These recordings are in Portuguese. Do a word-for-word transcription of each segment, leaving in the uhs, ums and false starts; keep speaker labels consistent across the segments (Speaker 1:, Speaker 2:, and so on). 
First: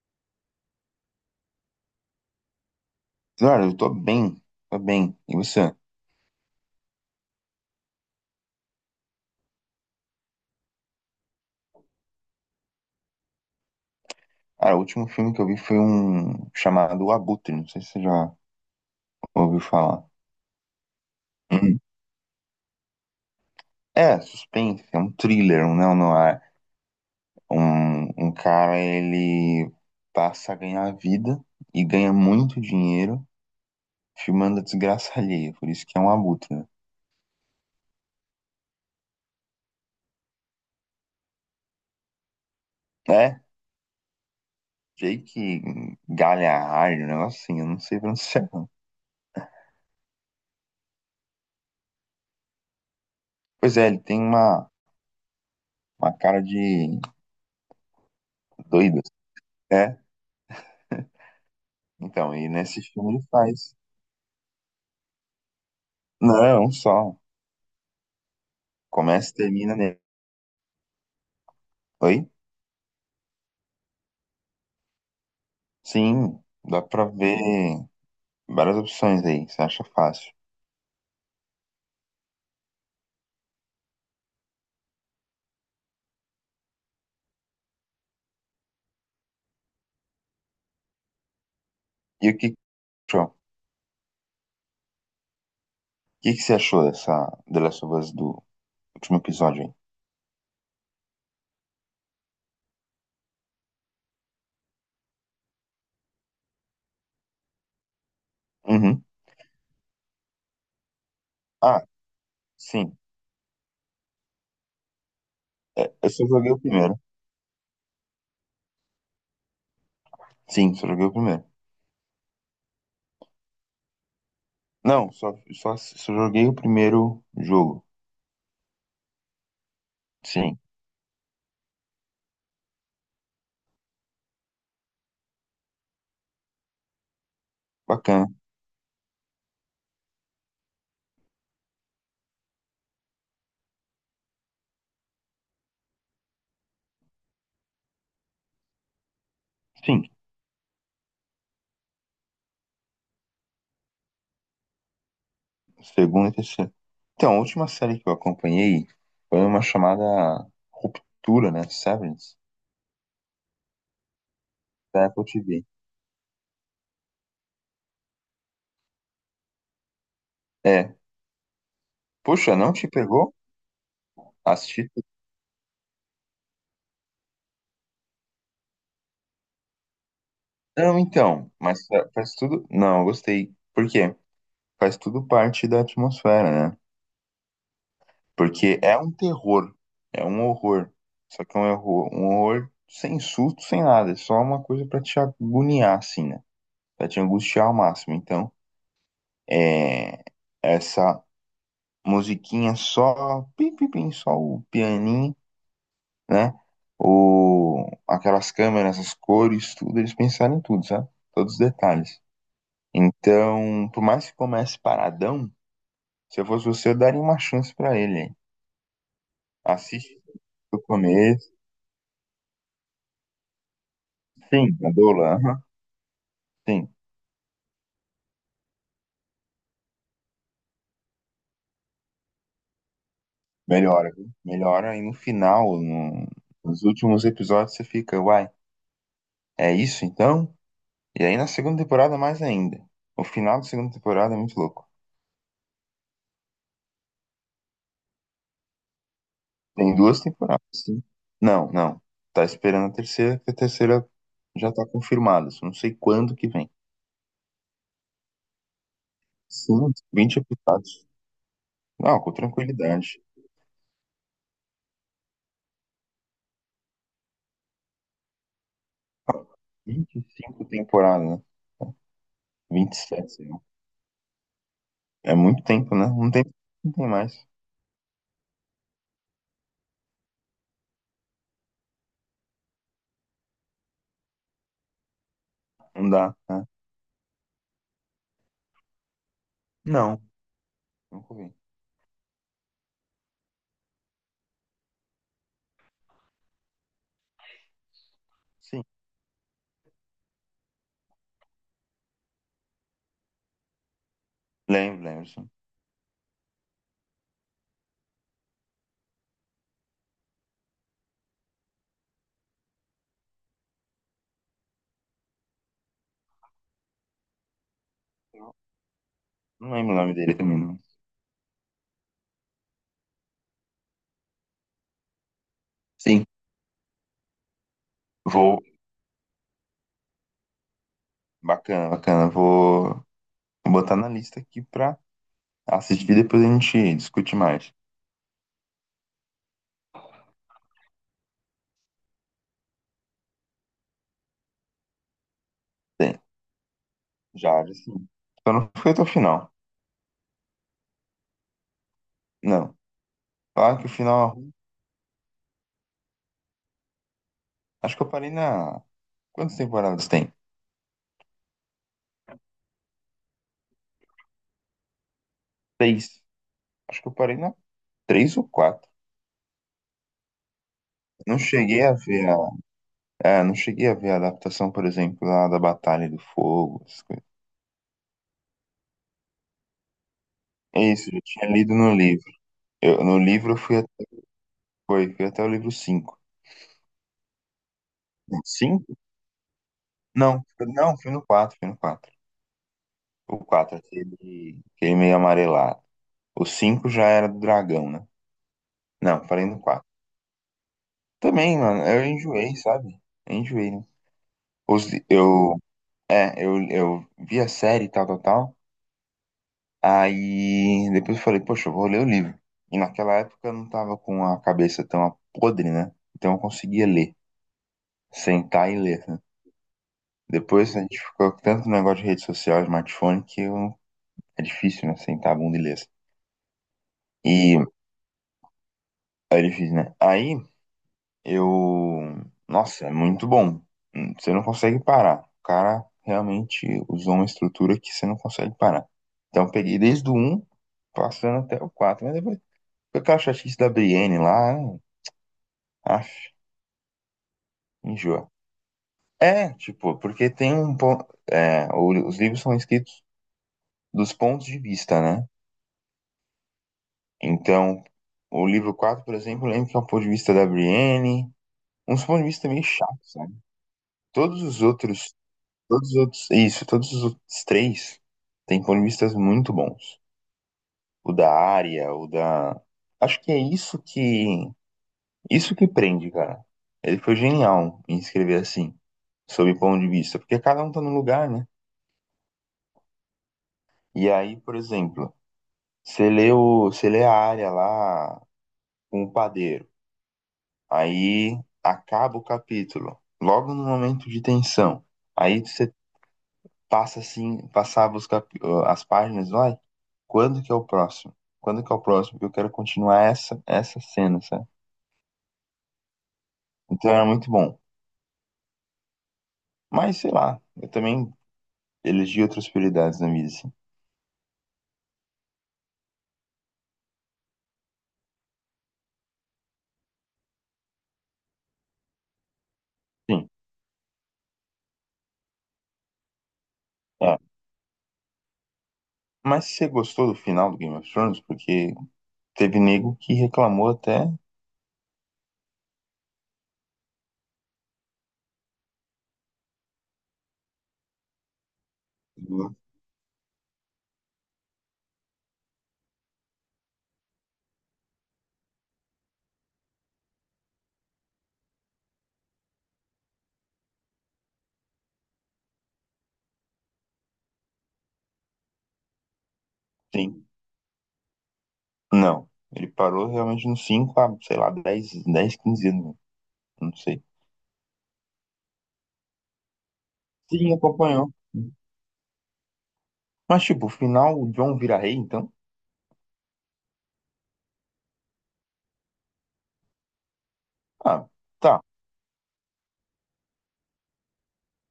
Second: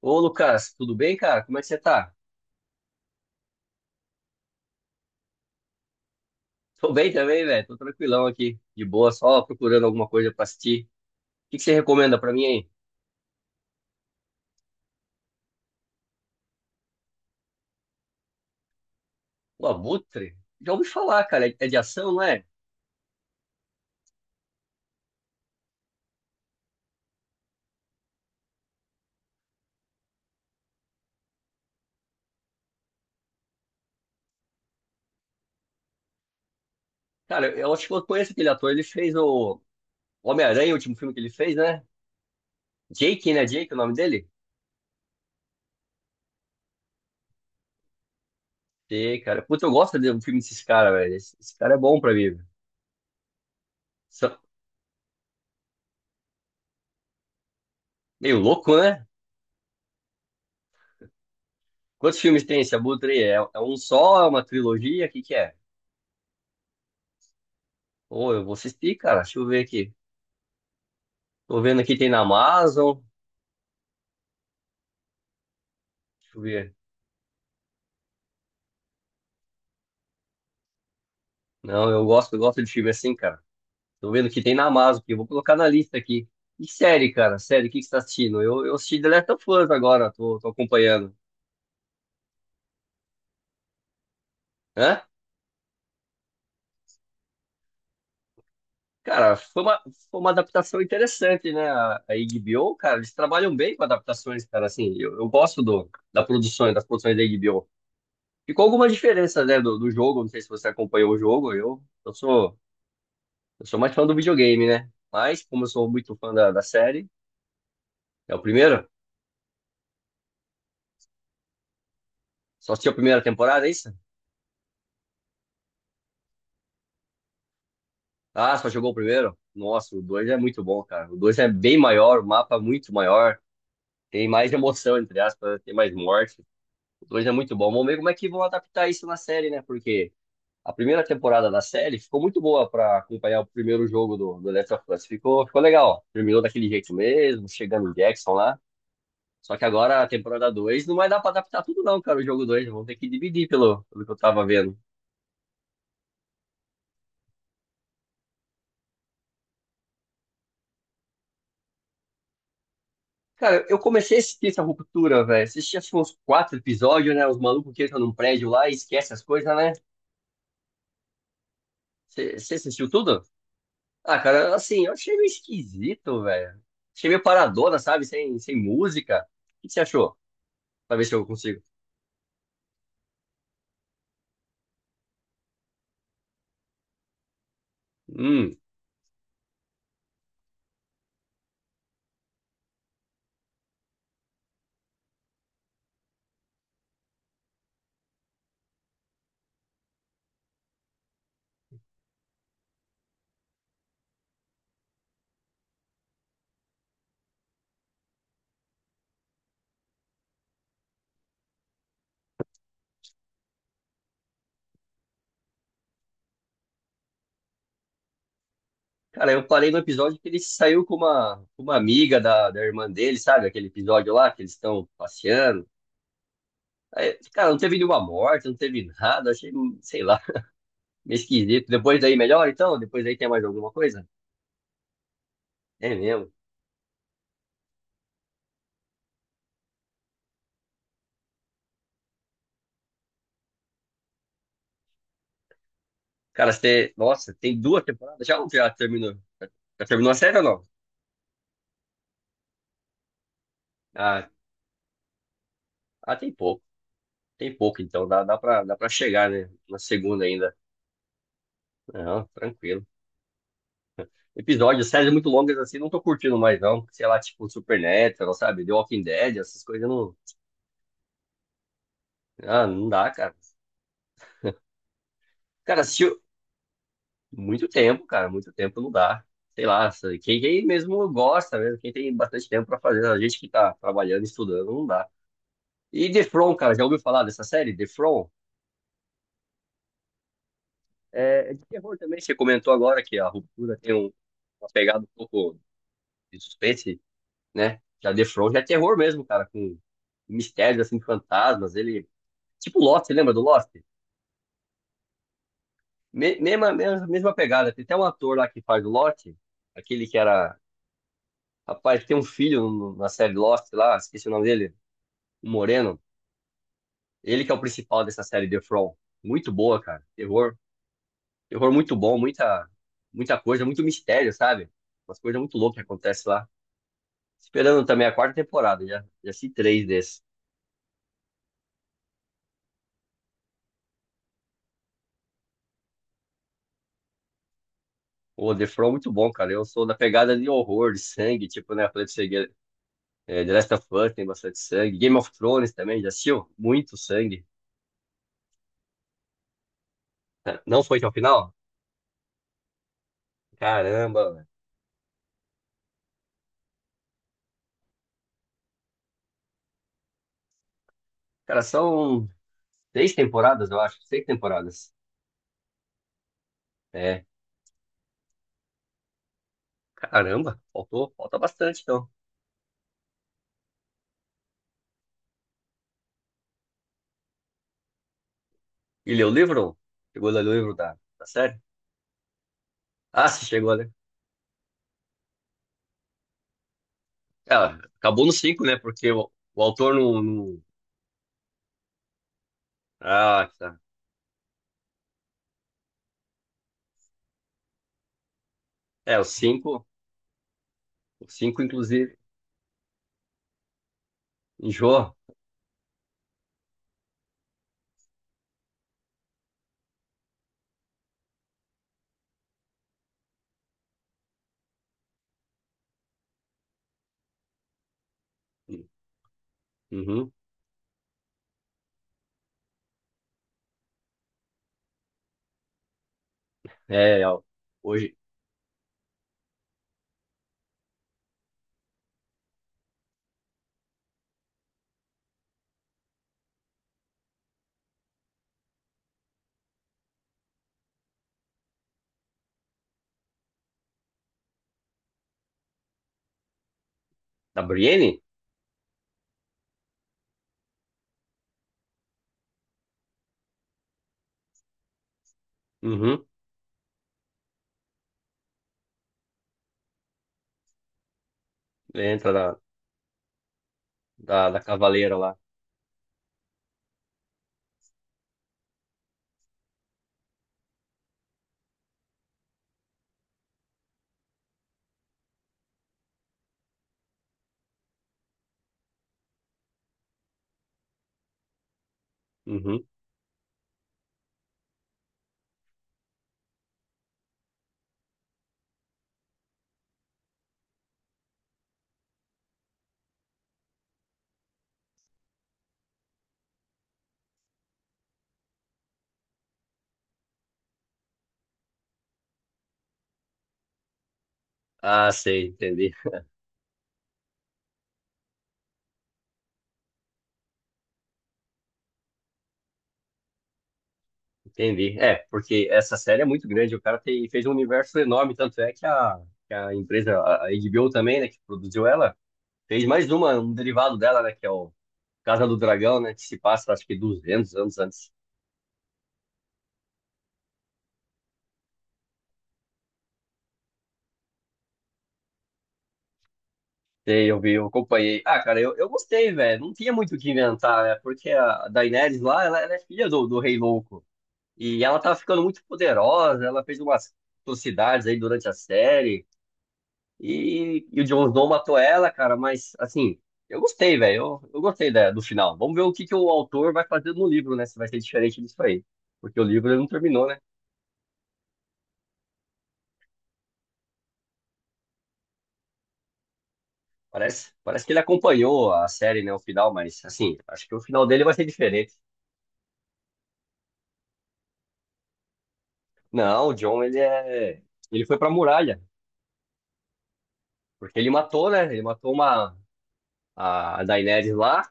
Speaker 1: Ô, Lucas, tudo bem, cara? Como é que você tá?
Speaker 2: Cara, eu tô bem, tô bem. E você?
Speaker 1: Tô bem também, velho. Tô tranquilão aqui, de boa, só procurando alguma coisa pra assistir. O que que você recomenda pra mim aí?
Speaker 2: Cara, o último filme que eu vi foi um chamado O Abutre, não sei se você já ouviu
Speaker 1: O
Speaker 2: falar.
Speaker 1: Abutre? Já ouvi falar, cara. É é de
Speaker 2: Uhum.
Speaker 1: ação, não é?
Speaker 2: É, suspense, é um thriller, um neo-noir. Um, um cara, ele passa a ganhar vida e ganha muito dinheiro filmando a desgraça alheia, por isso que é um abutre, né?
Speaker 1: Cara, eu acho que eu conheço aquele ator. Ele fez o o Homem-Aranha, o último filme que ele fez, né? Jake,
Speaker 2: É,
Speaker 1: né? Jake, é o nome dele?
Speaker 2: Jake Gyllenhaal, um negócio assim, eu não sei pronunciar. Não.
Speaker 1: Sei, cara. Puta, eu gosto de um filme desses caras, velho. Esse, esse cara é bom pra mim. Velho.
Speaker 2: Pois é, ele tem
Speaker 1: Só-
Speaker 2: uma, uma cara de
Speaker 1: Meio louco,
Speaker 2: doido
Speaker 1: né?
Speaker 2: assim. É,
Speaker 1: Quantos
Speaker 2: então,
Speaker 1: filmes
Speaker 2: e
Speaker 1: tem esse
Speaker 2: nesse
Speaker 1: Abutre
Speaker 2: filme
Speaker 1: aí?
Speaker 2: ele
Speaker 1: É, é
Speaker 2: faz.
Speaker 1: um só? É uma trilogia? O que que é?
Speaker 2: Não, só.
Speaker 1: Ô, eu vou assistir, cara.
Speaker 2: Começa e
Speaker 1: Deixa eu ver
Speaker 2: termina
Speaker 1: aqui.
Speaker 2: nele.
Speaker 1: Tô vendo aqui tem na
Speaker 2: Oi?
Speaker 1: Amazon. Deixa
Speaker 2: Sim,
Speaker 1: eu ver.
Speaker 2: dá pra ver várias opções aí, você acha fácil.
Speaker 1: Não, eu gosto, eu gosto de filme assim, cara. Tô vendo que tem na Amazon, que eu vou colocar na lista aqui. E série, cara? Série, o que que você tá assistindo? Eu, eu assisti The Last of Us agora, tô, tô acompanhando.
Speaker 2: E o que que você achou? O
Speaker 1: Hã?
Speaker 2: que que você achou dessa The Last of Us do último
Speaker 1: Cara,
Speaker 2: episódio
Speaker 1: foi
Speaker 2: aí?
Speaker 1: uma, foi uma adaptação interessante, né? A, a HBO, cara, eles trabalham bem com adaptações, cara, assim. Eu, eu gosto do, da produção, das produções da HBO. Ficou alguma
Speaker 2: Uhum.
Speaker 1: diferença, né, do, do jogo? Não sei se você acompanhou o jogo. Eu,
Speaker 2: Ah,
Speaker 1: eu sou,
Speaker 2: sim.
Speaker 1: eu sou mais fã do videogame, né? Mas, como eu
Speaker 2: É,
Speaker 1: sou
Speaker 2: eu
Speaker 1: muito
Speaker 2: só
Speaker 1: fã da,
Speaker 2: joguei o
Speaker 1: da
Speaker 2: primeiro.
Speaker 1: série. É o primeiro?
Speaker 2: Sim, só joguei o primeiro.
Speaker 1: Só assistiu a primeira temporada, é isso?
Speaker 2: Não, só, só, só joguei o primeiro jogo.
Speaker 1: Ah, só jogou o primeiro? Nossa, o dois é
Speaker 2: Sim,
Speaker 1: muito bom, cara. O dois é bem maior, o mapa é muito maior. Tem mais emoção, entre aspas, tem mais morte. O dois é muito bom. Vamos ver como é que
Speaker 2: bacana.
Speaker 1: vão adaptar isso na série, né? Porque a primeira temporada da série ficou muito boa pra acompanhar o primeiro jogo do, do Last of Us. Ficou, ficou legal. Terminou daquele jeito mesmo, chegando o Jackson lá. Só que agora a
Speaker 2: Sim,
Speaker 1: temporada dois não vai dar pra adaptar tudo, não, cara. O jogo dois vão ter que dividir pelo, pelo que eu tava vendo.
Speaker 2: segundo e terceiro. Então, a última série que eu acompanhei foi uma chamada Ruptura, né? Severance,
Speaker 1: Cara, eu comecei a assistir essa
Speaker 2: da
Speaker 1: ruptura,
Speaker 2: Apple
Speaker 1: velho.
Speaker 2: T V.
Speaker 1: Assisti acho que uns quatro episódios, né? Os malucos que entram num prédio lá e esquecem as coisas, né? Você
Speaker 2: Puxa, não te
Speaker 1: assistiu tudo?
Speaker 2: pegou?
Speaker 1: Ah, cara, assim, eu
Speaker 2: Assisti.
Speaker 1: achei meio esquisito, velho. Achei meio paradona, sabe? Sem, sem música. O que você achou? Pra
Speaker 2: Não,
Speaker 1: ver se eu
Speaker 2: então,
Speaker 1: consigo.
Speaker 2: mas fa- faz tudo. Não, eu gostei. Por quê? Faz tudo parte da atmosfera, né?
Speaker 1: Hum.
Speaker 2: Porque é um terror, é um horror. Só que é um horror, um horror sem susto, sem nada. É só uma coisa pra te agoniar, assim, né? Pra te angustiar ao máximo. Então, é. Essa musiquinha só. Pim, pim, pim, só o pianinho, né? O... Aquelas câmeras, as cores, tudo. Eles pensaram em tudo, sabe? Todos os detalhes. Então, por mais que comece paradão, se eu fosse você, eu daria uma chance pra ele, hein?
Speaker 1: Cara, eu parei no episódio
Speaker 2: Assiste
Speaker 1: que ele
Speaker 2: o
Speaker 1: saiu com uma,
Speaker 2: começo.
Speaker 1: com uma amiga da, da irmã dele, sabe? Aquele episódio lá que eles
Speaker 2: Sim,
Speaker 1: estão
Speaker 2: a Dola, aham.
Speaker 1: passeando.
Speaker 2: Sim,
Speaker 1: Aí, cara, não teve nenhuma morte, não teve nada. Achei, sei lá, meio esquisito. Depois daí melhor, então? Depois daí tem mais alguma coisa?
Speaker 2: melhora, viu? Melhora. E no final,
Speaker 1: É
Speaker 2: no-
Speaker 1: mesmo.
Speaker 2: nos últimos episódios, você fica, uai, é isso então? E aí na segunda temporada, mais ainda. O final da segunda temporada é muito louco.
Speaker 1: Cara, você. Nossa, tem duas temporadas já ou já terminou? Já
Speaker 2: Tem
Speaker 1: terminou a
Speaker 2: duas
Speaker 1: série ou não?
Speaker 2: temporadas, sim. Não, não. Tá esperando a terceira, que a terceira
Speaker 1: Ah,
Speaker 2: já tá confirmada. Só não sei
Speaker 1: ah, tem
Speaker 2: quando que
Speaker 1: pouco.
Speaker 2: vem.
Speaker 1: Tem pouco, então dá, dá pra, dá pra chegar, né? Na
Speaker 2: Sim,
Speaker 1: segunda
Speaker 2: vinte
Speaker 1: ainda.
Speaker 2: episódios. Não,
Speaker 1: Não,
Speaker 2: com
Speaker 1: tranquilo.
Speaker 2: tranquilidade.
Speaker 1: Episódios, séries muito longas assim, não tô curtindo mais, não. Sei lá, tipo Supernatural, sabe? The Walking Dead, essas coisas não.
Speaker 2: Vinte e cinco temporadas, né?
Speaker 1: Ah, não dá,
Speaker 2: vinte e sete,
Speaker 1: cara.
Speaker 2: sei lá. É muito
Speaker 1: Cara,
Speaker 2: tempo, né?
Speaker 1: assistiu
Speaker 2: Não tem, não tem mais.
Speaker 1: muito tempo, cara. Muito tempo não dá. Sei lá, sabe? Quem, quem mesmo gosta, mesmo, quem tem bastante tempo pra fazer, a gente que tá trabalhando, estudando, não dá. E
Speaker 2: Não
Speaker 1: The
Speaker 2: dá,
Speaker 1: From,
Speaker 2: né?
Speaker 1: cara, já ouviu falar dessa série? The From?
Speaker 2: Não, nunca
Speaker 1: É, é
Speaker 2: vi.
Speaker 1: de terror também, você comentou agora que a ruptura tem um, uma pegada um pouco de suspense, né? Já The Flow já é
Speaker 2: Sim,
Speaker 1: terror mesmo, cara, com mistérios, assim, fantasmas, ele... Tipo Lost, você lembra do Lost?
Speaker 2: lembro, lembro, sim.
Speaker 1: Me- mesma, mesma, mesma pegada, tem até um ator lá que faz o Lost, aquele que era... Rapaz, que tem um filho no- na série Lost lá, esqueci o nome dele, o Moreno, ele que é o principal dessa
Speaker 2: Eu
Speaker 1: série The Flow. Muito
Speaker 2: não
Speaker 1: boa,
Speaker 2: lembro o
Speaker 1: cara,
Speaker 2: nome dele
Speaker 1: terror,
Speaker 2: também, não.
Speaker 1: terror muito bom, muita, muita coisa, muito mistério, sabe? Umas coisas muito loucas que
Speaker 2: Sim,
Speaker 1: acontecem lá. Esperando também a quarta
Speaker 2: vou.
Speaker 1: temporada, já, já assisti três desses.
Speaker 2: Bacana, bacana. Vou vou botar na lista aqui pra assistir, depois a gente discute mais.
Speaker 1: O The From é muito bom, cara. Eu sou da pegada de horror, de sangue, tipo, né? Falei pra você, que, é, The Last of Us tem bastante sangue. Game of Thrones também, já
Speaker 2: Tem,
Speaker 1: assistiu? Muito sangue.
Speaker 2: já, já sim. Só não foi até o final.
Speaker 1: Não foi até o final?
Speaker 2: Não. Claro que o
Speaker 1: Caramba,
Speaker 2: final
Speaker 1: velho.
Speaker 2: é. Acho que eu parei na. Quantas temporadas tem?
Speaker 1: Cara, são seis temporadas, eu acho. Seis temporadas.
Speaker 2: Três. Acho que eu
Speaker 1: É,
Speaker 2: parei na três ou quatro.
Speaker 1: caramba, faltou,
Speaker 2: Não
Speaker 1: falta bastante,
Speaker 2: cheguei a
Speaker 1: então.
Speaker 2: ver. É, não cheguei a ver a adaptação, por exemplo, lá da Batalha do Fogo, essas coisas.
Speaker 1: E leu o livro? Chegou a ler o livro da,
Speaker 2: É isso, eu
Speaker 1: da
Speaker 2: tinha
Speaker 1: série?
Speaker 2: lido no livro. Eu, no
Speaker 1: Ah, se
Speaker 2: livro eu
Speaker 1: chegou,
Speaker 2: fui, a-
Speaker 1: né?
Speaker 2: foi, fui até o livro cinco
Speaker 1: Ah, acabou no cinco, né?
Speaker 2: cinco
Speaker 1: Porque o, o autor não,
Speaker 2: Não,
Speaker 1: não-
Speaker 2: não, fui no quatro fui no quatro O
Speaker 1: Ah,
Speaker 2: quatro
Speaker 1: tá.
Speaker 2: aquele, aquele meio amarelado. O cinco já era do dragão, né?
Speaker 1: É,
Speaker 2: Não,
Speaker 1: o
Speaker 2: falei no quatro.
Speaker 1: cinco. O
Speaker 2: Também,
Speaker 1: cinco
Speaker 2: mano, eu
Speaker 1: inclusive,
Speaker 2: enjoei, sabe? Eu enjoei, né? Os,
Speaker 1: enjoa.
Speaker 2: eu, é, eu, eu vi a série e tal, tal, tal. Aí depois eu falei, poxa, eu vou ler o livro. E naquela época eu não tava com a cabeça tão podre, né? Então eu conseguia ler, sentar e ler, né?
Speaker 1: Uhum.
Speaker 2: Depois a gente ficou com tanto negócio de rede social, smartphone, que eu... é difícil, né? Sentar a bunda e ler assim.
Speaker 1: É, ó,
Speaker 2: E
Speaker 1: hoje,
Speaker 2: é difícil, né? Aí eu. Nossa, é muito bom. Hum, Você não consegue parar. O cara realmente usou uma estrutura que você não consegue parar. Então eu peguei desde o um, passando até o quatro, mas depois. Foi aquela chatice da Brienne lá, né? Aff,
Speaker 1: da Brienne?
Speaker 2: enjoa. É, tipo, porque tem um ponto. É, os livros são escritos dos pontos de vista, né?
Speaker 1: Uhum.
Speaker 2: Então, o livro quatro, por exemplo, lembro que é o ponto de vista da Brienne. Uns pontos de
Speaker 1: Entra
Speaker 2: vista
Speaker 1: da,
Speaker 2: meio chatos, sabe? Todos
Speaker 1: da, da
Speaker 2: os outros.
Speaker 1: Cavaleira lá.
Speaker 2: Todos os outros. Isso, todos os outros três têm pontos de vistas muito bons. O da Arya, o da. Acho que é isso que. Isso que prende, cara. Ele foi genial em escrever assim, sob ponto de vista. Porque cada um tá num lugar, né?
Speaker 1: Uhum.
Speaker 2: E aí, por exemplo. Você lê o, você lê a área lá com o padeiro. Aí acaba o capítulo. Logo no momento de tensão. Aí você passa assim, passava os cap, as páginas, vai. Quando que é o próximo? Quando que é o próximo? Porque eu quero continuar essa essa cena, sabe?
Speaker 1: Ah, sei, entendi.
Speaker 2: Então era muito bom. Mas sei lá, eu também elegi outras prioridades na vida, assim.
Speaker 1: Entendi. É, porque essa série é muito grande, o cara tem, fez um universo enorme, tanto é que a, que a empresa, a a HBO também, né, que produziu ela, fez mais
Speaker 2: Sim.
Speaker 1: uma, um derivado dela, né, que é o Casa do Dragão, né, que se passa, acho que
Speaker 2: É.
Speaker 1: duzentos anos antes.
Speaker 2: Mas você gostou do final do Game of Thrones? Porque teve nego que reclamou até.
Speaker 1: Sei, eu vi, eu acompanhei. Ah, cara, eu, eu gostei, velho. Não tinha muito o que inventar, né? Porque a Daenerys lá, ela, ela é filha do, do Rei Louco. E ela tava ficando muito poderosa, ela fez umas atrocidades aí durante a série. E, e o Jon Snow matou ela, cara, mas assim, eu gostei, velho. Eu, eu gostei da- do final. Vamos ver o que, que o autor vai fazer no livro, né? Se vai ser diferente disso aí. Porque o livro ele não
Speaker 2: Sim.
Speaker 1: terminou, né?
Speaker 2: Não, ele parou realmente nos cinco a, sei lá, dez, dez, quinze anos, não sei.
Speaker 1: Parece, parece que ele acompanhou a série, né? O final, mas assim,
Speaker 2: Sim,
Speaker 1: acho que o final
Speaker 2: acompanhou.
Speaker 1: dele vai ser diferente.
Speaker 2: Mas, tipo, o final, o John vira rei, então?
Speaker 1: Não, o John, ele é. Ele foi pra muralha. Porque
Speaker 2: Ah,
Speaker 1: ele matou,
Speaker 2: tá.
Speaker 1: né? Ele matou uma. A Daenerys lá.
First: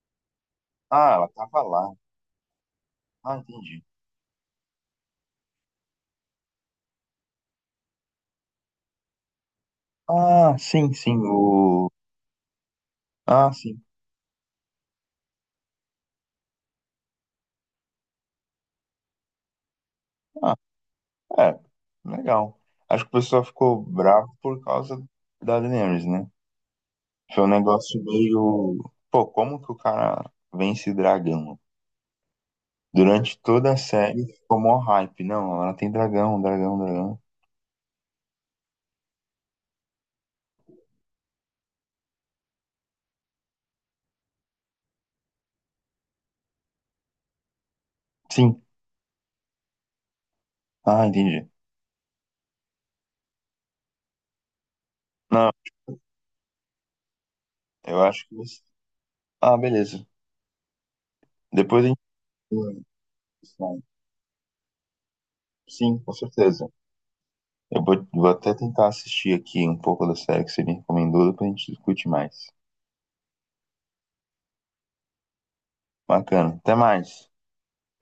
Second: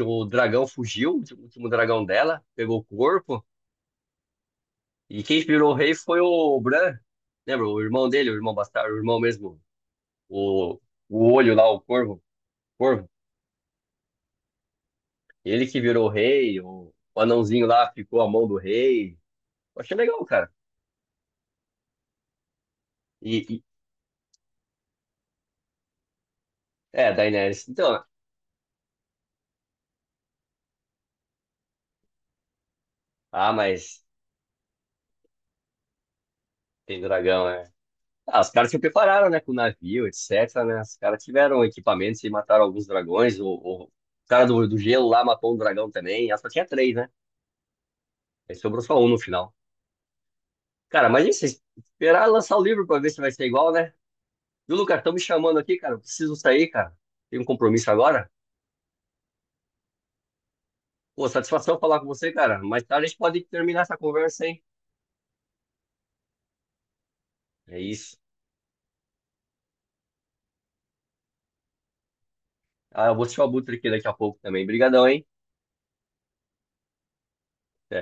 Speaker 1: O dragão
Speaker 2: Ah,
Speaker 1: fugiu,
Speaker 2: ela
Speaker 1: o
Speaker 2: tava
Speaker 1: último
Speaker 2: lá.
Speaker 1: dragão dela. Pegou o
Speaker 2: Ah,
Speaker 1: corpo.
Speaker 2: entendi.
Speaker 1: E quem inspirou o rei foi o Bran. Lembra? O irmão dele, o irmão bastardo, o irmão mesmo.
Speaker 2: Ah,
Speaker 1: O,
Speaker 2: sim, sim,
Speaker 1: o olho lá, o
Speaker 2: o...
Speaker 1: corvo. Corvo.
Speaker 2: Ah, sim.
Speaker 1: Ele que virou o rei. O, o anãozinho lá ficou a mão do rei. Eu achei legal, cara.
Speaker 2: Ah, é, legal. Acho que o
Speaker 1: E,
Speaker 2: pessoal
Speaker 1: e-
Speaker 2: ficou bravo por causa da Daenerys, né?
Speaker 1: é,
Speaker 2: Foi um
Speaker 1: Daenerys.
Speaker 2: negócio
Speaker 1: Então,
Speaker 2: meio... Pô, como que o cara vence dragão? Durante
Speaker 1: ah,
Speaker 2: toda a
Speaker 1: mas
Speaker 2: série ficou mó hype. Não, ela tem dragão, dragão,
Speaker 1: tem
Speaker 2: dragão.
Speaker 1: dragão, né? Ah, os caras se prepararam, né, com navio, etc, né? Os caras tiveram equipamentos e mataram alguns dragões. O, o cara do, do gelo lá matou um dragão também. Ela só tinha três, né? Aí
Speaker 2: Sim,
Speaker 1: sobrou só um no final.
Speaker 2: ah,
Speaker 1: Cara, mas
Speaker 2: entendi.
Speaker 1: isso, esperar lançar o livro pra ver se vai ser igual, né? Viu, Lucas? Estão me
Speaker 2: Não,
Speaker 1: chamando aqui, cara. Eu preciso sair, cara. Tem um compromisso
Speaker 2: eu acho
Speaker 1: agora.
Speaker 2: que você... Ah, beleza.
Speaker 1: Pô, satisfação
Speaker 2: Depois a
Speaker 1: falar
Speaker 2: gente...
Speaker 1: com você, cara. Mais tarde a gente pode terminar essa conversa, hein?
Speaker 2: Sim, com certeza.
Speaker 1: É
Speaker 2: Eu vou,
Speaker 1: isso.
Speaker 2: vou até tentar assistir aqui um pouco da série que você me recomendou, depois a gente discute mais.
Speaker 1: Ah, eu vou assistir o Abutre aqui daqui a pouco também. Obrigadão, hein?
Speaker 2: Bacana. Até mais.
Speaker 1: Até.